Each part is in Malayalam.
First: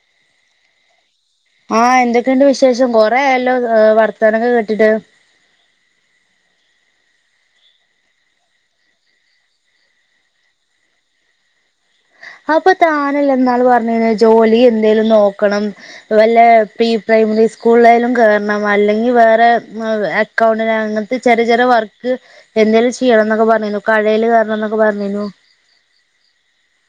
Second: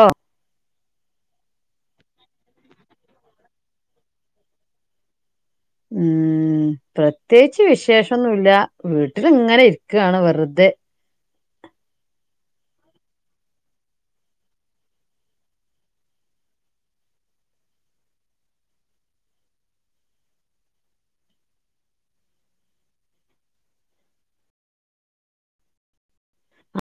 ഓ ആഹ് എന്തൊക്കെയുണ്ട് വിശേഷം കൊറെ ആയല്ലോ വർത്താനൊക്കെ കേട്ടിട്ട് ഉം പ്രത്യേകിച്ച് വിശേഷം ഒന്നുവില്ല വീട്ടിലിങ്ങനെ ഇരിക്കാണ് വെറുതെ അപ്പൊ താനല്ലെ ഇന്നാള് പർഞ്ഞീനെ ജോലി എന്തേലും നോക്കണം വല്ലോ പ്രീ പ്രൈമറി സ്കൂളിലായാലും കേറണം അല്ലെങ്കിൽ വേറെ മ് അ അക്കൗണ്ടന്റ് അങ്ങനത്തെ ചെറിയ ചെറിയ വർക്ക് എന്തേലും ചെയ്യണം എന്നൊക്കെ പറഞ്ഞീനു കടയില് കേറണം എന്നൊക്കെ പർഞ്ഞീന്നു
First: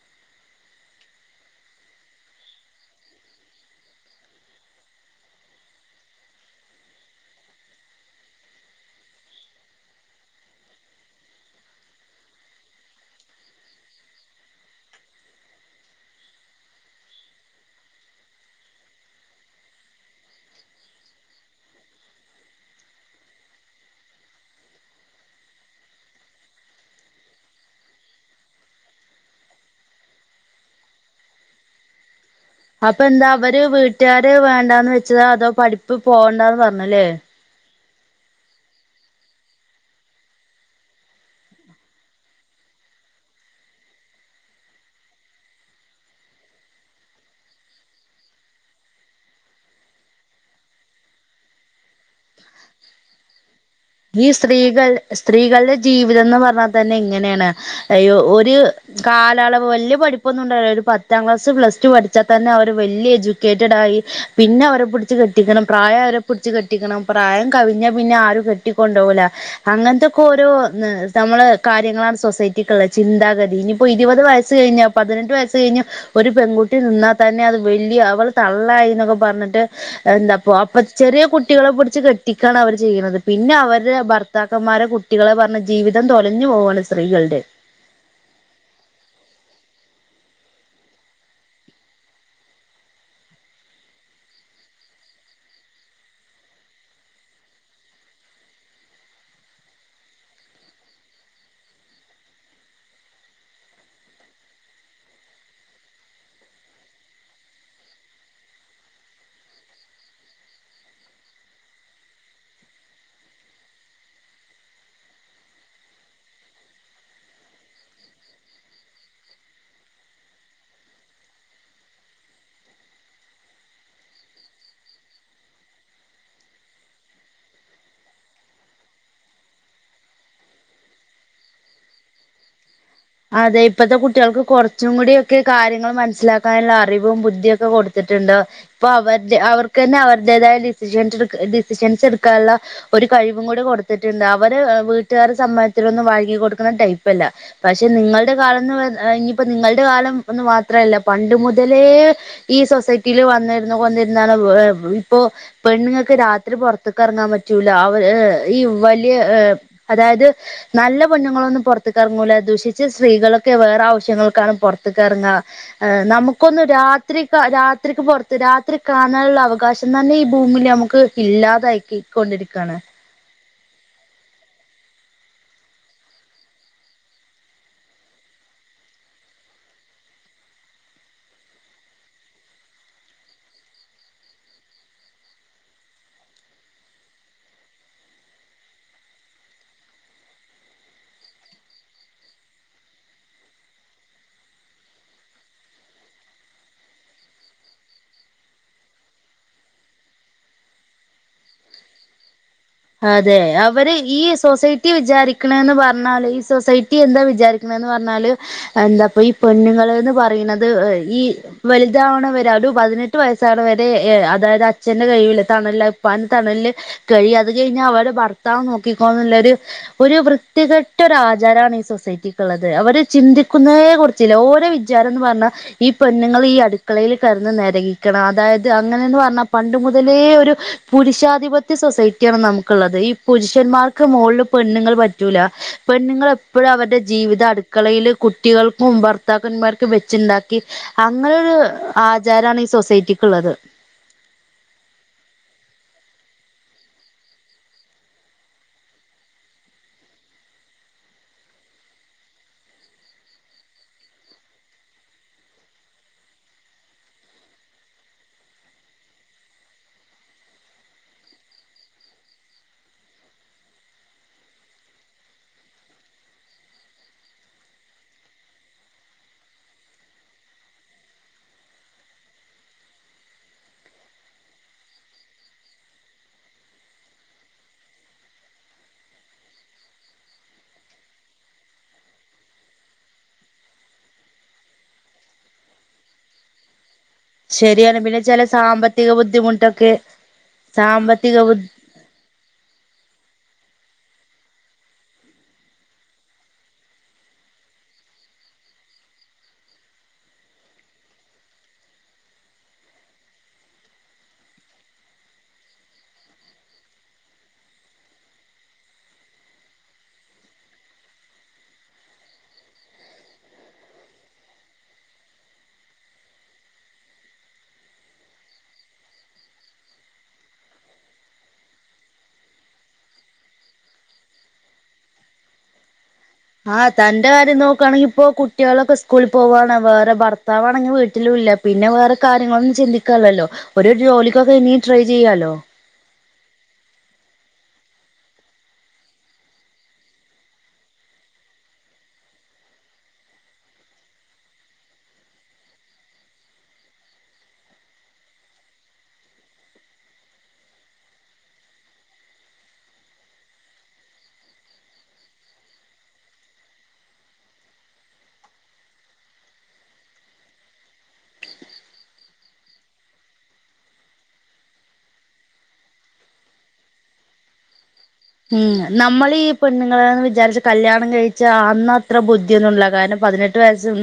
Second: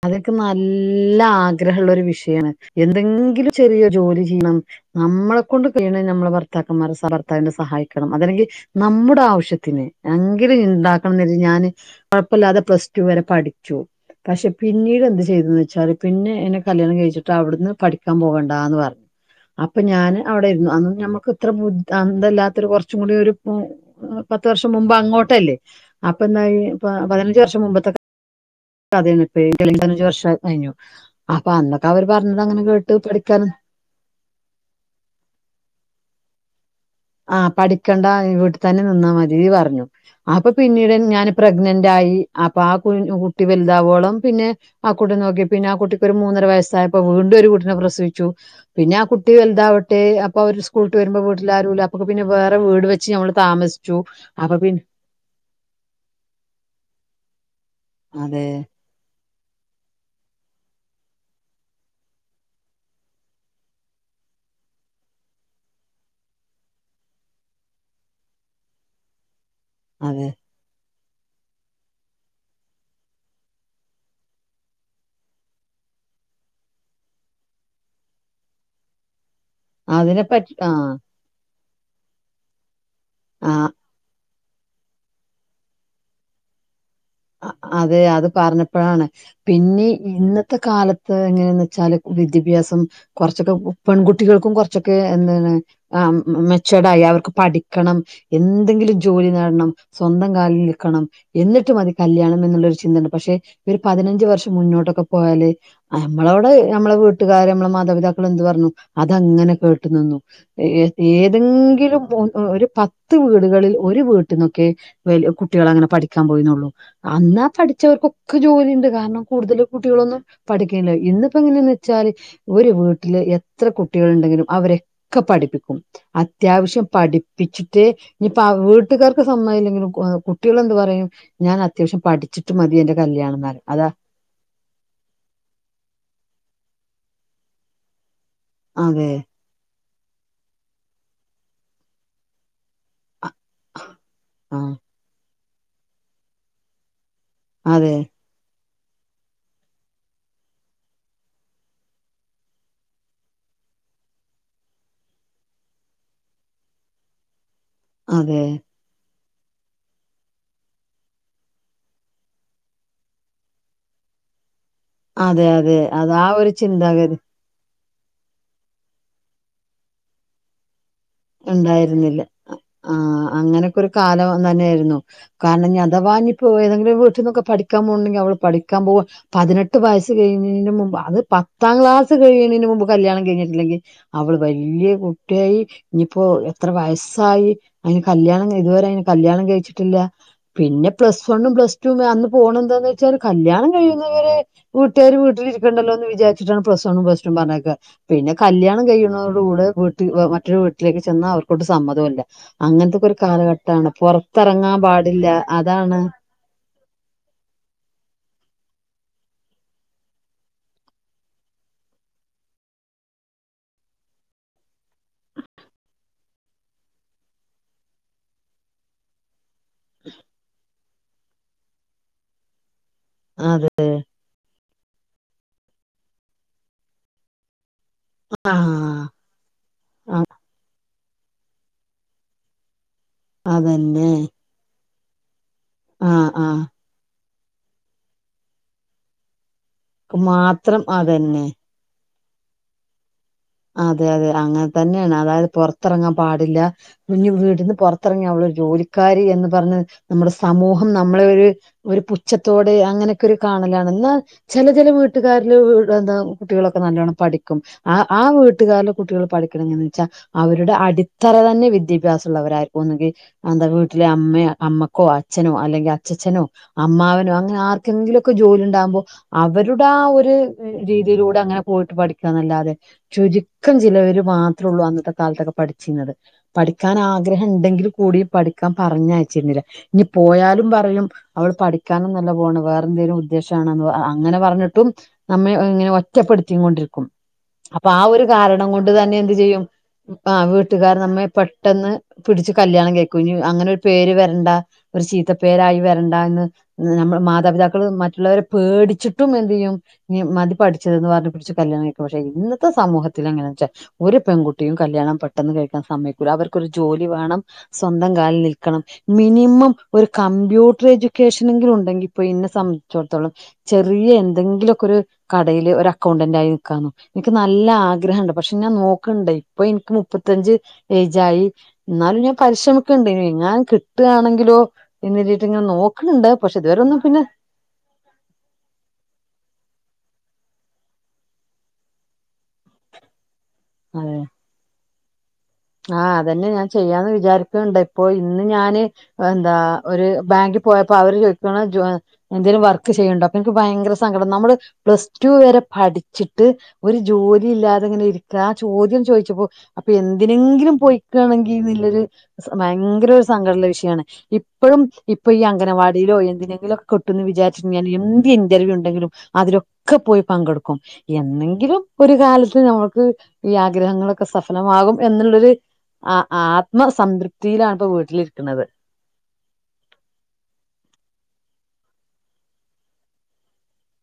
അതൊക്കെ നല്ല ആഗ്രഹം ഉള്ളൊരു വിഷയാണ് എന്തെങ്കിലും ചെറിയ ജോലി ചെയ്യണം നമ്മളെ കൊണ്ട് കഴിയണ നമ്മള് ഭർത്താക്കന്മാരെ ഭർത്താവിനെ സഹായിക്കണം അതല്ലെങ്കിൽ ന്നമ്മുടെ ആവശ്യത്തിന് എങ്കിലും ഇണ്ടാക്കണം എന്ന് കരുതി ഞാന് കൊഴപ്പവില്ലാതെ പ്ലസ് ടു വരെ പഠിച്ചു പക്ഷെ പിന്നീട് എന്ത് ചെയ്തൂന്ന് വെച്ചാൽ പിന്നെ എന്നെ കല്യാണം കഴിച്ചിട്ട് അവിടുന്ന് പഠിക്കാൻ പോകണ്ടാന്ന് പറഞ്ഞു അപ്പൊ ഞാന് അവിടെ ഇരുന്നു അന്ന് ഞമ്മക്ക് ഇത്ര ബു അന്തവില്ലാത്തൊരു കൊറച്ചും കൂടി ഒരു പോ പത്ത് വർഷം മുമ്പ് അങ്ങോട്ടല്ലേ അപ്പ എന്തായി പതിനഞ്ച് വർഷം മുമ്പത്തെ കഥയാണ് ഇപ്പ പതിനഞ്ച് വർഷം കഴിഞ്ഞു അപ്പൊ അന്നൊക്കെ അവര് പറഞ്ഞത് അങ്ങനെ കേട്ട് അപ്പൊ എന്താ പഠിക്കാൻ അവര് വീട്ടുകാര് വേണ്ടാന്ന് വെച്ചതാ അതോ പഠിപ്പ് പോവണ്ടാന്ന് പറഞ്ഞു അല്ലേ ആഹ് പഠിക്കണ്ടാ വീട്ടിൽ തന്നെ നിന്നാ മതി പറഞ്ഞു അപ്പൊ പിന്നീട് ഞാൻ പ്രഗ്നന്റ് ആയി അപ്പൊ ആ കു കുട്ടി വലുതാവോളം പിന്നെ ആഹ് കുട്ടീനെ നോക്കി പിന്നെ ആ കുട്ടിക്ക് ഒരു മൂന്നര വയസ്സായപ്പോ വീണ്ടും ഒരു കുട്ടീനെ പ്രസവിച്ചു പിന്നെ ആ കുട്ടി വലുതാവട്ടെ അപ്പൊ അവര് സ്കൂള് വിട്ട് വരുമ്പോ വീട്ടില് ആരുവില്ല അപ്പ പിന്നെ വേറെ വീട് വെച്ച് നമ്മൾ താമസി ഈ സ്ത്രീകൾ സ്ത്രീകളുടെ ജീവിതം എന്ന് പറഞ്ഞാൽ തന്നെ ഇങ്ങനെയാണ് അയ്യൊ അതെ ഒരു കാലളവ് വല്യ പഠിപ്പൊന്നും ഉണ്ടാവില്ല ഒരു പത്താം ക്ലാസ് പ്ലസ് ടു പഠിച്ചാൽ തന്നെ അവര് വല്യ എജു ക്കേറ്റടായി പിന്നെ അവരെ പിടിച്ച് കെട്ടിക്കണം പ്രായം ആയാ അവരെ പിടിച്ച് കെട്ടിക്കണം പ്രായം കവിഞ്ഞാ പിന്നെ ആരും കെ ട്ടി കൊണ്ടുപോവൂല അങ്ങനത്തൊക്കെ അതെ ഓരോ നി നമ്മള് കാര്യങ്ങളാണ് സൊസൈറ്റിക്ക്ള്ളത് ചിന്താഗതി ഇനിയിപ്പോൾ ഇരുപത് വയസ്സ് കഴിഞ്ഞാൽ പതിനെട്ട് വയസ്സ് കഴിഞ്ഞാൽ ഒരു പെൺകുട്ടി നിന്നാൽ തന്നെ അത് വല്ല്യ അവള് തള്ളായിന്നൊക്കെ പറഞ്ഞിട്ട് അതിനെ എന്താപ്പൊ പറ്റി ആ അപ്പൊ ചെറിയ കുട്ടികളെ പിടിച്ച് കെട്ടിക്കാണ് അവര് ചെയ്യ്ണത് ആ പിന്നെ അവർ പിന്നെ ഭർത്താക്കന്മാരെ കുട്ടികളെ പറഞ്ഞ് ജീവിതം തൊലഞ്ഞു പോവാണ് സ്ത്രീകൾടെ അ- അതെ അത് പറഞ്ഞപ്പഴാണ് പിന്നി ഇന്നത്തെ കാലത്ത് എങ്ങനെന്ന് വെച്ചാല് കു വിദ്യാഭ്യാസം കൊറച്ചൊക്കെ പെൺകുട്ടികൾക്കും കൊറച്ചൊക്കെ എന്താണ് ആഹ് മെച്ചൂടായി അവർക്ക് പഠിക്കണം എന്തെങ്കിലും ജോലി നേടണം സ്വന്തം കാലിൽ നിൽക്കണം എന്നിട്ട് മതി കല്യാണം ന്ന്ന്നുള്ളൊരു ചിന്തണ്ട് പക്ഷെ ഒരു പതിനഞ്ച് വർഷം മുന്നോട്ടൊക്കെ പോയാല് അമ്മളോട് നമ്മളെ വീട്ടുകാര് നമ്മളെ മാതാപിതാക്കള് എന്ത് പറഞ്ഞു അതങ്ങനെ കേട്ടു നിന്നു എ ഏ ഏതെങ്കിലും ഒ ഒ ഒരു പത്ത് വീടുകളിൽ ഒരു വീട്ടിന്നൊക്കെ വെല്യ കുട്ടികൾ അങ്ങനെ പഠിക്കാൻ പോയിനുള്ളു അന്നാ പഠിച്ചവർക്കൊക്കെ ജോലിണ്ട് കാരണം കൂടുതൽ കുട്ടികളൊന്നും പഠിക്കയില്ല ഇന്നിപ്പോ എങ്ങനെയെന്ന് വെച്ചാല് ഒരു വീട്ടില് എത്ര കുട്ടികൾണ്ടെങ്കിലും അവരൊക്കെ പഠിപ്പിക്കും അത്യാവശ്യം പഠിപ്പിച്ചിട്ട് ഇനിപ്പ അവ വീട്ടുകാർക്ക് സമ്മതല്ലെങ്കിലും ഏ കുട്ടികളെന്ത് പറയും ഞാൻ അത്യാവശ്യം പഠി ച്ചിട്ട് മതി എന്റെ കല്യാ അതെ ഇപ്പത്തെ കു കുട്ടിയേൾക്ക് കൊറച്ചും കൂടി ഒക്കെ കാര്യങ്ങള് മനസ്സിലാക്കാനുള്ള അറിവും ബുദ്ധിയും ഒക്കെ കൊടുത്തിട്ടുണ്ട് ഇപ്പൊ അതെ അവരുടെ അവർക്ക് തന്നെ അവരുടേതായ ഡിസിഷൻസ് എടു ഡിസിഷൻസ് എടുക്കാൻള്ള ഒരു കഴിവും കൂടി കൊടുത്തിട്ടുണ്ട് ആ അവര് വീട്ടുകാർ സമ്മതത്തിനൊന്നും വഴങ്ങി കൊടുക്കണ ടൈപ്പല്ല പക്ഷെ അതെ നിങ്ങളുടെ കാലംന്ന് ഏ ഇനിയിപ്പോ നിങ്ങളുടെ കാലം എന്ന് മാത്രല്ല പണ്ട് മുതലേ ഈ സൊസൈറ്റിയില് വന്നിരുന്നു കൊന്നിരുന്നാണ് ഇപ്പോ പെണ്ണുങ്ങൾക്ക് രാത്രി പൊറത്ത്ക്ക് എറങ്ങാൻ പറ്റൂല അവര് അതെ ഈ വലിയ ഏഹ് അതായത് നല്ല പെണ്ണുങ്ങളൊന്നും പൊറത്ത്ക്കെറങ്ങൂല ദുഷിച്ച് സ്ത്രീകളൊക്കെ വേറെ ആവശ്യങ്ങൾക്കാണ് പൊറത്ത്ക്കെറങ്ങ അതെ അതെ ഏഹ് അത് ആ ഒരു നമുക്കൊന്ന് ചിന്താഗതി രാത്രി ക്ക രാത്രിക്ക് പൊറത്ത് രാത്രി കാണാനുള്ള അവകാശം തന്നെ ഈ ഭൂമി ല് നമുക്ക് ഉണ്ടായിരുന്നില്ല ഇല്ലാതായിക്കൊണ്ടിരിക്കുകയാണ് ആഹ് അങ്ങനൊക്കെ ഒരു കാലം തന്നെയായിരുന്നു കാരണം ഞ്ഞ് അതവാഞ്ഞിപ്പൊ ഏതെങ്കിലും ഒര് വീട്ടിന്നൊക്കെ പഠിക്കാൻ പോവ്ണ്ടെങ്കി അവള് പഠിക്കാൻ പോവാ പതിനെട്ട് വയസ്സ് കഴിഞ്ഞതിന്റെ മുമ്പ് അത് പത്താം ക്ലാസ് കഴിയ്ണീന്റെ മുമ്പ് കല്യാണം കഴിഞ്ഞിട്ടില്ലെങ്കി അവള് വല്ല്യ കുട്ടിയായി ഇഞ്ഞിപ്പോ എത്ര വയസ്സായി അയിന് കല്യാണം ഇതുവരെ അയിന് കല്യാണം കഴിച്ചിട്ടില്ല പിന്നെ പ്ലസ് വണ്ണും പ്ലസ് ടും അന്ന് പോണെന്താന്ന് വെച്ചാല് കല്യാണം കഴിയുന്നവരെ കൂട്ടുകാര് വീട്ടിരിക്കണ്ടല്ലോന്ന് വിചാരിച്ചിട്ടാണ് പ്ലസ് വണ്ണും പ്ലസ്ടുവും പറഞ്ഞേക്കെ പിന്നെ കല്യാണം കഴിയുന്നതോട് കൂടെ വീട്ടിൽ വെ മറ്റൊരു വീട്ടിലേക്ക് ചെന്നാ അവർക്കൊട്ട് സമ്മതു അല്ല അതെ അവര് ഈ സൊസൈറ്റി പാടില്ല വിചാരിക്കണെന്ന് അതാണ് പറഞ്ഞാല് ഈ സൊസൈ റ്റി എന്താ വിചാരിക്കണെന്ന് പറഞ്ഞാല് എന്താപ്പ ഈ പെണ്ണുങ്ങള്ന്ന് പറീണത് എ ഈ വലുതാവണെ വരെ ഒരു പതിനെട്ട് വയസ്സാണ് വരെ എ അതായത് അച്ഛന്റെ കയ്യില് തണൽല് അത് ഇപ്പാന്റെ തണൽല് കഴിയ അത് കഴിഞ്ഞാൽ അവരെ ഭർത്താവ് നോക്കിക്കോൾന്നുള്ളെരു ഒരു വൃത്തി കെ ട്ടെരു ആചാരാണ് ഈ സൊസൈറ്റിക്ക്ള്ളത് അവര് അതെ ചിന്തിക്കുന്നതേ കുറി ചില ഓര് വിചാരംന്ന് പറഞ്ഞാ ഈ പെണ്ണ്ങ്ങളീ അടുക്കളയില് കെടന്ന് നെരകി ക്കണം ആ അതായത് അങ്ങനെയെന്ന് പറഞ്ഞാൽ പണ്ട് മുതലേ ഒരു പുരുഷാധിപത്യ സൊസൈ ക്ക്യാണ് നമുക്കുള്ളത് ഈ പുരുഷന്മാർക്ക് അതന്നെ മോളില് പെണ്ണുങ്ങൾ പറ്റൂല ആ പെണ്ങ്ങൾ ആ എപ്പോഴും അവരുടെ ജീവിത അടുക്കളയില് കുട്ടികൾക്ക് ഭർ ഭർത്താക്കന്മാർക്ക് വെച്ചുണ്ടാക്കി മാത്രം അതന്നെ അങ്ങനെയൊരു ആചാരമാണ് ഈ സൊസൈറ്റിക്ക് ഉള്ളത് അതെ അതെ അങ്ങനെ തന്നെയാണ് അതായത് പുറത്തിറങ്ങാൻ പാടില്ല ഇഞ് വീട്ടന്ന് പുറത്തിറങ്ങി അവളരു ജോലിക്കാരി എന്ന് പറഞ്ഞ നമ്മുടെ സമൂഹം നമ്മളെ ഒരു ഒരു പുച്ഛത്തോടെ അങ്ങനെയൊക്കെ ഒരു കാണലാണ് എന്നാ ചില ചില വീട്ടുകാരില് എന്താ കുട്ടികളൊക്കെ നല്ലോണ്ണം പഠിക്കും ആ ആ വീട്ടുകാൽ കുട്ടികൾ പഠിക്കണന്ന് വെച്ചാൽ അവരുടെ അടിത്തറ തന്നെ വിദ്യാഭ്യാസം ഉള്ളവരായിരിക്കുംന്നെങ്കിൽ എന്താ വീട്ടിലെ അമ്മ അമ്മക്കോ അച്ഛനോ അല്ലെങ്കിൽ അച്ചച്ചനോ അമ്മാവനോ അങ്ങനെ ആർക്കെങ്കിലുമക്കെ ജോലി ഉണ്ടാകുമ്പോ അവരുടെ ആ ഒരു രീതിയിലൂടെ അങ്ങനെ പോയിട്ട് പഠിക്കുകന്നല്ലാതെ ചുരുക്കം ചിലവർ മാത്രേള്ളൂ അന്നത്തെ കാലത്തൊക്കെ പഠിച്ചിരുന്നത് പഠിക്കാൻ ആഗ്രഹം ഉണ്ടെങ്കിലിൽ കൂടി പഠിക്കാൻ പറഞ്ഞയച്ചിരുന്നില്ല ഇനി പോയാലും പറയും അവള് പഠിക്കാനും നല്ല പോണ് വേറെ എന്തേങ്കിലും ഉദ്ദേശണ അങ്ങനെ പറഞ്ഞിട്ടും നമ്മെ ഇങ്ങനെ ഒറ്റപ്പെടുത്തി കൊണ്ടിരിക്കും അപ്പൊ ശരിയാണ് ആ പിന്നെ ഒരു ചില കാരണം കൊണ്ട് സാമ്പത്തിക തന്നെ എന്ത് ചെയ്യും ബുദ്ധിമുട്ടൊക്കെ വീട്ടുകർ നമ്മെ സാമ്പത്തിക ബു പെട്ടെന്ന് പിടിച്ചു കല്യാണം കഴിക്കും ഇനി അങ്ങനെ ഒരു പേര് വരണ്ട ഒരു ചീത്ത പേരായി വരണ്ട എന്ന് നമ്മൾ മാതാപിതാക്കൾ മറ്റുള്ളവരെ പേടിച്ചിട്ടും എന്ത് ചെയ്യും മതി പഠിച്ചത എെന്ന് പറഞ്ഞ് പിടിച്ചു കല്യാണം കഴിക്കും പക്ഷെ ഇന്നത്തെ സമൂഹത്തിൽങ്ങനാ വെച്ചാ ഒരു പെൺകുട്ടിയും കല്യാണം പെട്ടെന്ന് കഴിക്കാൻ സമയക്കില്ല അവർക്കൊരു ജോലി വേണം സ്വന്തം കാലിൽ നിൽക്കണം മിനിമം ഒരു കമ്പ്യൂട്ടർ എഡ്യൂക്കേഷന എങ്കിലും ഉണ്ടെങ്കിൽ ഇപ്പൊ ഇന്നേ സംബന്ധിച്ചിടത്തോളം ചെറിയ എന്തെങ്കിലുമൊക്കെ ഒരു കടെൽ ഒരു അക്കൗണ്ടന്റ് ആയി നൽക്കാന്നോ എനിക്ക് നല്ല ആഗ്രഹംണ്ട് പക്ഷെ ഞാൻ നോക്കണ്ട ഇപ്പൊ എനിക്ക് മുപ്പത്തഞ്ച് ഏജായി എന്നാലും ഞാൻ പരിശ്രമിക്കണ്ട് ഇ എങ്ങാൻ കിട്ടുകയാണെങ്കിലോ എന്നിരിട്ട് ഇങ്ങെ നോക്കണണ്ട് പക്ഷെ ഇതുവരെ ആഹ് ഒന്നും പിന്നെ തന്റെ കാര്യം നോക്കുകയാണെങ്കിൽ ഇപ്പൊ കുട്ടികളൊക്കെ സ്കൂളിൽ പോവാണ് വേറെ ഭർത്താവ്ണെങ്കിൽ വീട്ടില ഇല്ല പിന്നെ വേറെ കാര്യങ്ങളൊന്നും ചിന്തിക്കല്ലല്ലോ ഒരു ജോലിക്കൊക്കെ ഇനിയും ട്രൈ ചെയ്യാലോ ആഹ അതന്നെ ഞാൻ ചെയ്യാന്ന് വിചാരിക്കണ്ട ഇപ്പൊ ഇന്ന് ഞാന് എന്താ ഒരു ബാങ്കിൽ പോയപ്പോ അവര് ചോദിക്കണ എന്തേലും വർക്ക് ചെയ്യുന്നുണ്ടോ അപ്പൊ എനിക്ക് ഭയങ്കര സങ്കടം നമ്മള് പ്ലസ് ടു വരെ പഠിച്ചിട്ട് ഒരു ജോലി ഇല്ലാതെ ഇങ്ങനെ ഇരിക്ക ആ ചോദ്യം ചോദിച്ചപ്പോ അപ്പൊ എന്ത് ഇതിനെങ്കിലും പോയിയ്ക്കുകയാണെങ്കിൽ നല്ലൊരു ഭയങ്കര ഒരു സങ്കടള്ള വിഷയമാണ് ഇപ്പോഴും ഇപ്പൊ ഈ അംഗനവാടിയിലോ എന്തിനെങ്കിലൊക്കെ കിട്ട എന്ന് വിചാരിച്ചി ഞ്ഞാ എന്ത് ഇന്റർവ്യൂ ഉണ്ടെങ്കിലും അതിലൊക്കെ പോയി പങ്കെടുക്കും എന്നെങ്കിലും ഒരു കാലത്ത് നമ്മൾക്ക് ഈ ആഗ്രഹങ്ങളൊക്കെ സഫലമാകും എന്നുള്ളരു ആത്മസംതൃപ്തിയിലാണ്പ്പോ വീട് ഉം നമ്മളീ പെണ്ണുങ്ങളൾന്ന് വിചാരിച്ച കല്യാണം കഴിച്ചാൽ അന്ന അത്ര ബുദ്ധിയൊന്നും ഇല്ല കാരണം പതിനെട്ട്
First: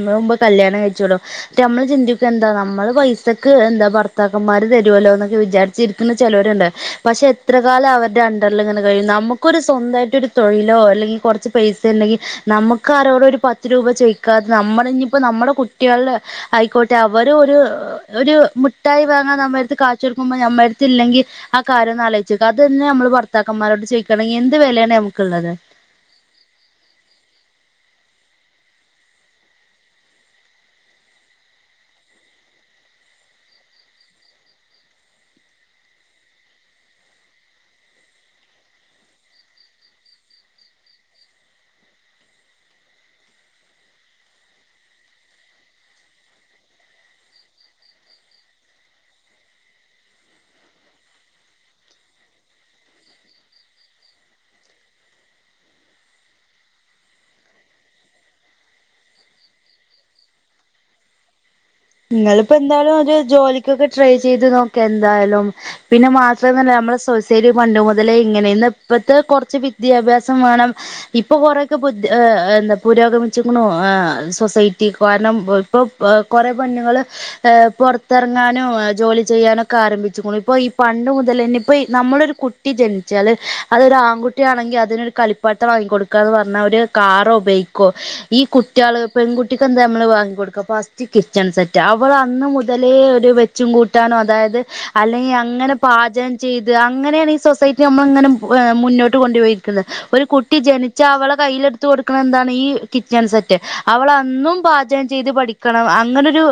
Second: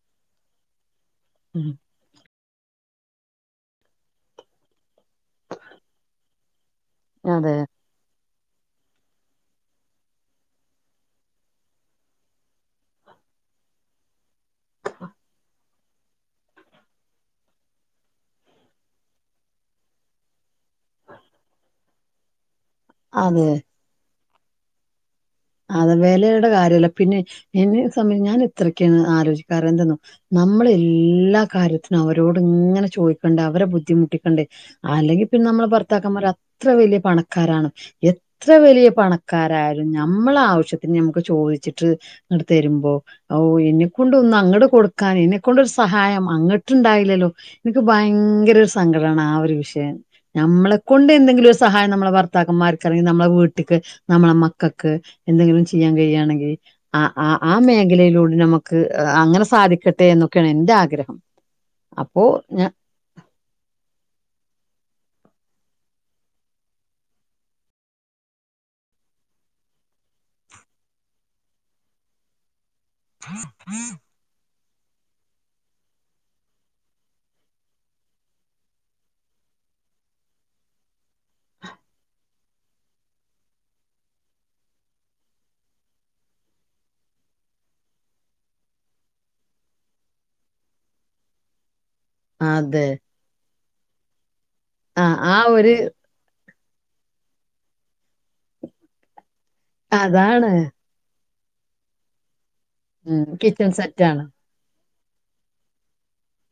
മുമ്പ് കല്യാണം കഴിച്ചോളോ നമ്മള് ചിന്തി എന്താ നമ്മള് പൈസക്ക് എന്താ ഭർത്താക്കന്മാര് തരുവല്ലോ എന്നൊക്കെ വിചാരിച്ചിരിക്കുന്ന ചിലവരുണ്ട് പക്ഷെ അതെ എത്ര കാലം അവരുടെ അണ്ടറിൽ ഇങ്ങനെ നമുക്കൊരു സ്വന്തമായിട്ടൊ ഒരു തൊഴിലോ അല്ലെങ്കിൽ കുറച്ച് പൈസ അല്ലെങ്കിൽ നമുക്കരോടും ഒരു പത്ത് രൂപ ചോയി ത് നമ്മുടെ ഇനിയിപ്പ നമ്മുടെ കുട്ടികളുടെ ആയിക്കോട്ടെ അവര് ഒരു ഒരു മുട്ടായി വാങ്ങാൻ നമ്മ അടുത്ത് കാച്ചെടുക്കുമ്പോൾ നമ്മുടെ അടുത്ത് ഇല്ലെങ്കിൽ ആ കാര്യൊന്നാലോയ്ച്ചോക്ക അതെന്നെ അമ്മള് ഭർത്താക്കന്മാരോട് ചോയ്ക്കാണെങ്കി എന്ത് വെലെണ് നമക്ക്ള്ളത് അത് വെലയുടെ കാര്യല്ല പിന്നെ എന്നെ സംബന് [unintelligible] ഞാനത്രെക്കൊന്നും ആലോചിക്കാറ് എന്തെന്നോ? നമ്മെളെല്ലാ കാര്യത്തിനും അവരോട് ങ്ങനെ ചോയിക്കണ്ടേ അവരെ ബുദ്ധിമുട്ടിക്കണ്ടേ. അല്ലെങ്കി പിന്നെ അമ്മെളെ ഭർത്താക്കമാര് അത്ര വെല്ല്യ പണക്കാരാണം. എ ത്ര വെലിയ പണക്കാരായാലും ഞമ്മെളെ ആവശ്യത്തിന് നമ്മക്ക് ചോയ്ച്ചിട്ട് ഇങ്ങട്ട് തെരുമ്പോ. ഔ എന്നെക്കൊണ്ടൊന്നു അങ്ങട്ട് കൊടുക്കാന് എന്നെ കൊണ്ടൊരു സഹായം അങ്ങട്ട്ണ്ടായാല്ലല്ലോ ഇൻക്ക് ഭയങ്കരൊരു സങ്കടാണ് ആ ഒരു വിഷയം. നമ്മെളെ കൊണ്ടെന്തെങ്കിലും ഒരു സഹായം നമ്മെളെ ഭർത്താക്കന്മാർക്ക് അല്ലെങ്കി നമ്മളെ വീട്ട്ക്ക് നമ്മളെ മ ക്കക്ക് എന്തെങ്കിലും ചെയ്യാൻ കഴിയാണെങ്കി ആ ആ ആ മൈൻഡിലൊനമ്മക്ക് അങ്ങനെ സാധിക്കട്ടെ എന്നൊക്കെണ് ഇൻ്റാഗ്രഹം. നിങ്ങളിപ്പോ എന്താലും ഒരു ജോലിക്കൊക്കെ ട്രൈ ചെയ്ത് നോക്കെന്തായാലും. പിന്നെ മാത്രവുമല്ല അമ്മെളെ സൊസൈറ്റി പണ്ട് മൊതലേ ഇങ്ങനെ ന്നപ്പത്തെ കൊർച്ച് വിദ്യാഭ്യാസം വേണം. ഇപ്പ കൊറെക്കെ ബുദ്ധി ഏഹ് എന്താ പുരോഗമിച്ചിക്കുണു ആഹ് സൊസൈറ്റി കാരണം ഓൽക്കൊ ഏഹ് കൊറെ പെണ്ണ്ങ്ങള് ഏഹ് പൊർത്തെറങ്ങാനും ജോലി ചെയ്യാനൊക്കെ ആരംഭിച്ചിക്കുണു. ഇപ്പൊ ഈ പണ്ട് മുതലെന്നെ ഇപ്പോ യീ നമ്മളൊരു കു ട്ടി ജനിച്ചാല് അതൊരാൺകുട്ടിയാണെങ്കി അതിനൊരു കളിപ്പാട്ടം വാങ്ങി കൊടുക്കാന്ന് പർഞ്ഞാ ഒരു കാറോ ബൈ ക്കോ ഈ കുട്ട്യാള് പെൺകുട്ടിക്കെന്താ അമ്മള് വാങ്ങി കൊട്ക്ക ഫസ്റ്റ് കി ച്ചൺ സെറ്റ് അവളന്ന് അതെ മുതലേ ഒരു വെച്ചും കൂട്ടാനും അതായത് ആ അല്ലെങ്കി ആ ഒരു അങ്ങനെ പാചകം ചെയ്ത് അങ്ങനെണ് ഈ സൊസൈറ്റി നമ്മള്ങ്ങനെ എഹ് മുന്നോട്ട് കൊണ്ട്പോയി ക്ക്ണ്. ഒരു അതാണ് കുട്ടി ജനിച്ചാ അവളെ കയ്യിലെട്ത്ത് കൊട്ക്ക്ണെ എന്താണ്‌ ഈ കിച്ചൺ ഉം സെറ്റ്. സെറ്റാണ് അവളന്നും പാചകം ചെയ്ത് പഠിക്ക്ണ് അ അങ്ങനൊരു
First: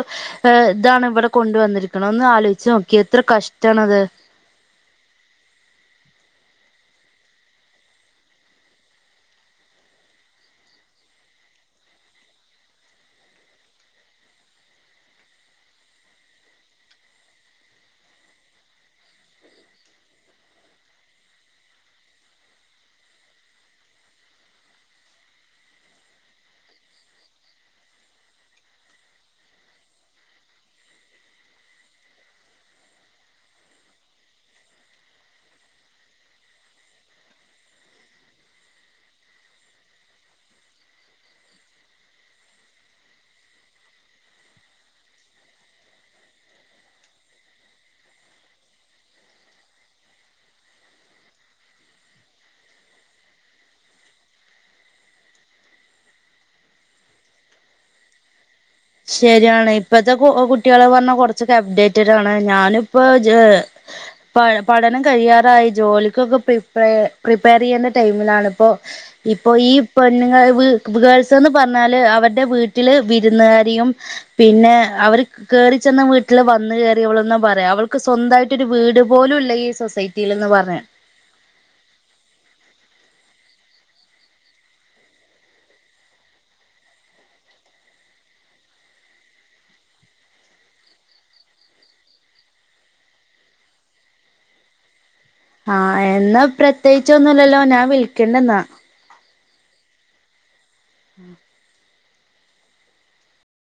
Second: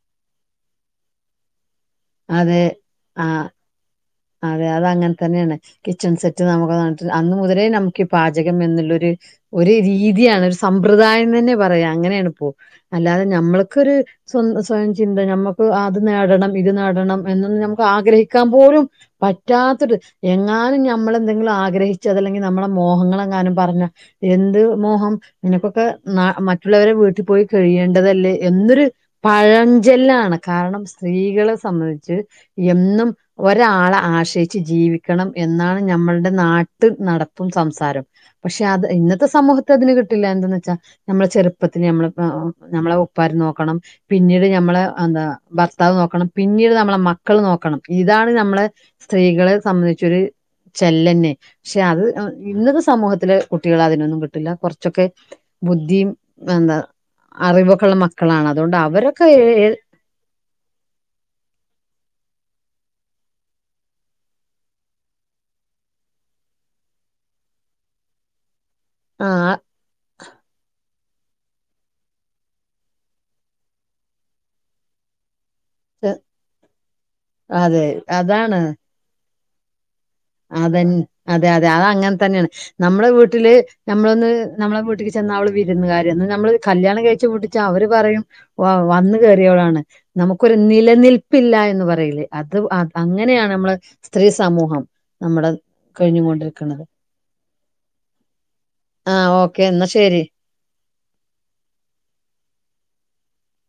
എഹ് താണ് ഇവടെ കൊണ്ട് വന്നിരിക്ക്ണെ ഒന്നാലോയ്ച്ചോക്ക്യേ എത്ര കഷ്ടാണത്. ഉവ്വ അതങ്ങൻ തെന്നെണ്. കിച്ചൺ സെറ്റ് അമ്മള് വാങ്ങിക്കും അന്ന് മുതലേ നമക്കീ പാചകം എന്ന്ള്ളൊരു. ഒരു രീത്യാണ്. ഒരു സമ്പ്രദായം തെന്നെ പറയാ. അങ്ങനെണ്പ്പത് അല്ലാതെ നമ്മൾക്കൊരു സ്വന്ത സ്വയം ചിന്ത നമ്മക്ക് അത് നേടണം ഇത് നേട ടണം എന്നൊന്ന് നമക്കാഗ്രഹിക്കാൻ പോലും പറ്റാത്തൊരു എങ്ങാനും ഞമ്മളെന്തെങ്കിലും ആഗ്രഹിച്ചൽ അതല്ലെങ്കി നമ്മളെ മോഹങ്ങളെങ്ങാനും പർഞ്ഞാ. എന്ത് മോഹം. നിനക്കൊക്കെ ന മറ്റുള്ളവരെ വീട്ടി പോയി കഴിയേണ്ടതല്ലേ എന്നൊരു പഴഞ്ചൊല്ലാണ് കാരണം സ്ത്രീകളെ സംബന്ധിച്ച് എന്നും ഒരാളെ ആശ്രയിച്ച് ജീവിക്കണം എന്നാണ് ഞമ്മൾടെ നാട്ട് നടപ്പും സംസാരും പക്ഷെ അത് ഇന്നത്തെ സമൂഹത്ത് അതിന് കിട്ടില്ല എന്തെന്നച്ചാ. നമ്മളെ ചെറ്പ്പത്തില് അമ്മക്കാ [unintelligible] നമ്മളെ ഉപ്പാരേ നോക്കണം. പിന്നീട് ഞമ്മളെ എന്താ ഭർത്താവ് നോക്കണം. പിന്നീട് ഞമ്മളെ മക്കള് നോക്കണം ഇതാണ് ഞമ്മളെ സ്ത്രീകളെ സംബന്ധിച്ചൊര് ചൊല്ലെന്നെ. പക്ഷെ അത് ഇൻ ഇന്നത്തെ സമൂഹത്തില് കുട്ടികളെ അതിനൊന്നും കിട്ടൂല്ല കൊർച്ചൊക്കെ ബുദ്ധിം എന്താ അറിവൊക്കള്ള മക്കളാണ് അതോണ്ട് അവരൊക്ക് ശരിയാണ് ഏഹ് ഇപ്പത്തെ കു കുട്ട്യേളെ പർഞ്ഞാ കൊർച്ചൊക്കെ അപ്ഡേറ്റഡാണ് ഞാനിപ്പോ ജെ പ പഠനം കഴിയാറായി. ജോലിക്കൊക്കെ പ്രിപേ പ്രിപ്പേറെയ്യുന്ന ടൈമിലാണിപ്പോ. ആ ഇപ്പോ ഈ പെണ്ണുങ്ങള് വീട്ടില് [unintelligible] പർഞ്ഞാല് അവരുടെ വീട്ടില് വിരുന്നുകാ രേയും പിന്നെ അവര് കേറി ചെന്ന വീട്ടില് വന്ന് കേറിയവളെന്ന പറയാ അതെ അവൾക്ക് അതാണ് സ്വന്തായിട്ടൊരു വീട് പോലുല്ല ഈ സൊസൈ അതെൻ അതെയതെ അതങ്ങൻ തെന്നെണ്. നമ്മളെ വീട്ടില്. നമ്മളൊന്ന് നമ്മളെ വീട്ടിക്ക് ചെന്നാ അവള് വിരുന്നുക്കാരെന്ന് നമ്മെള് കല്യാണം കഴിച്ചു വിട്ടിച്ചാ അവെര് പറയും വ വന്നു കേറിയവളാണ് നമുക്കൊരു നിലനിൽപ്പില്ലാ എന്ന് പറയിലേ അത് അ അങ്ങനെയാണ് നമ്മളെ സ്ത്രീ സമൂഹം നമ്മുടെ ആഹ് എന്ന കഴിഞ്ഞുകൊണ്ടിരിക്കുന്നത്. പ്രത്യേകിച്ചൊന്നുല്ലല്ലോ ഞാൻ വിളിക്കണ്ട് ന്നാ ആഹ് ഓക്കേ ന്നാ ശെരി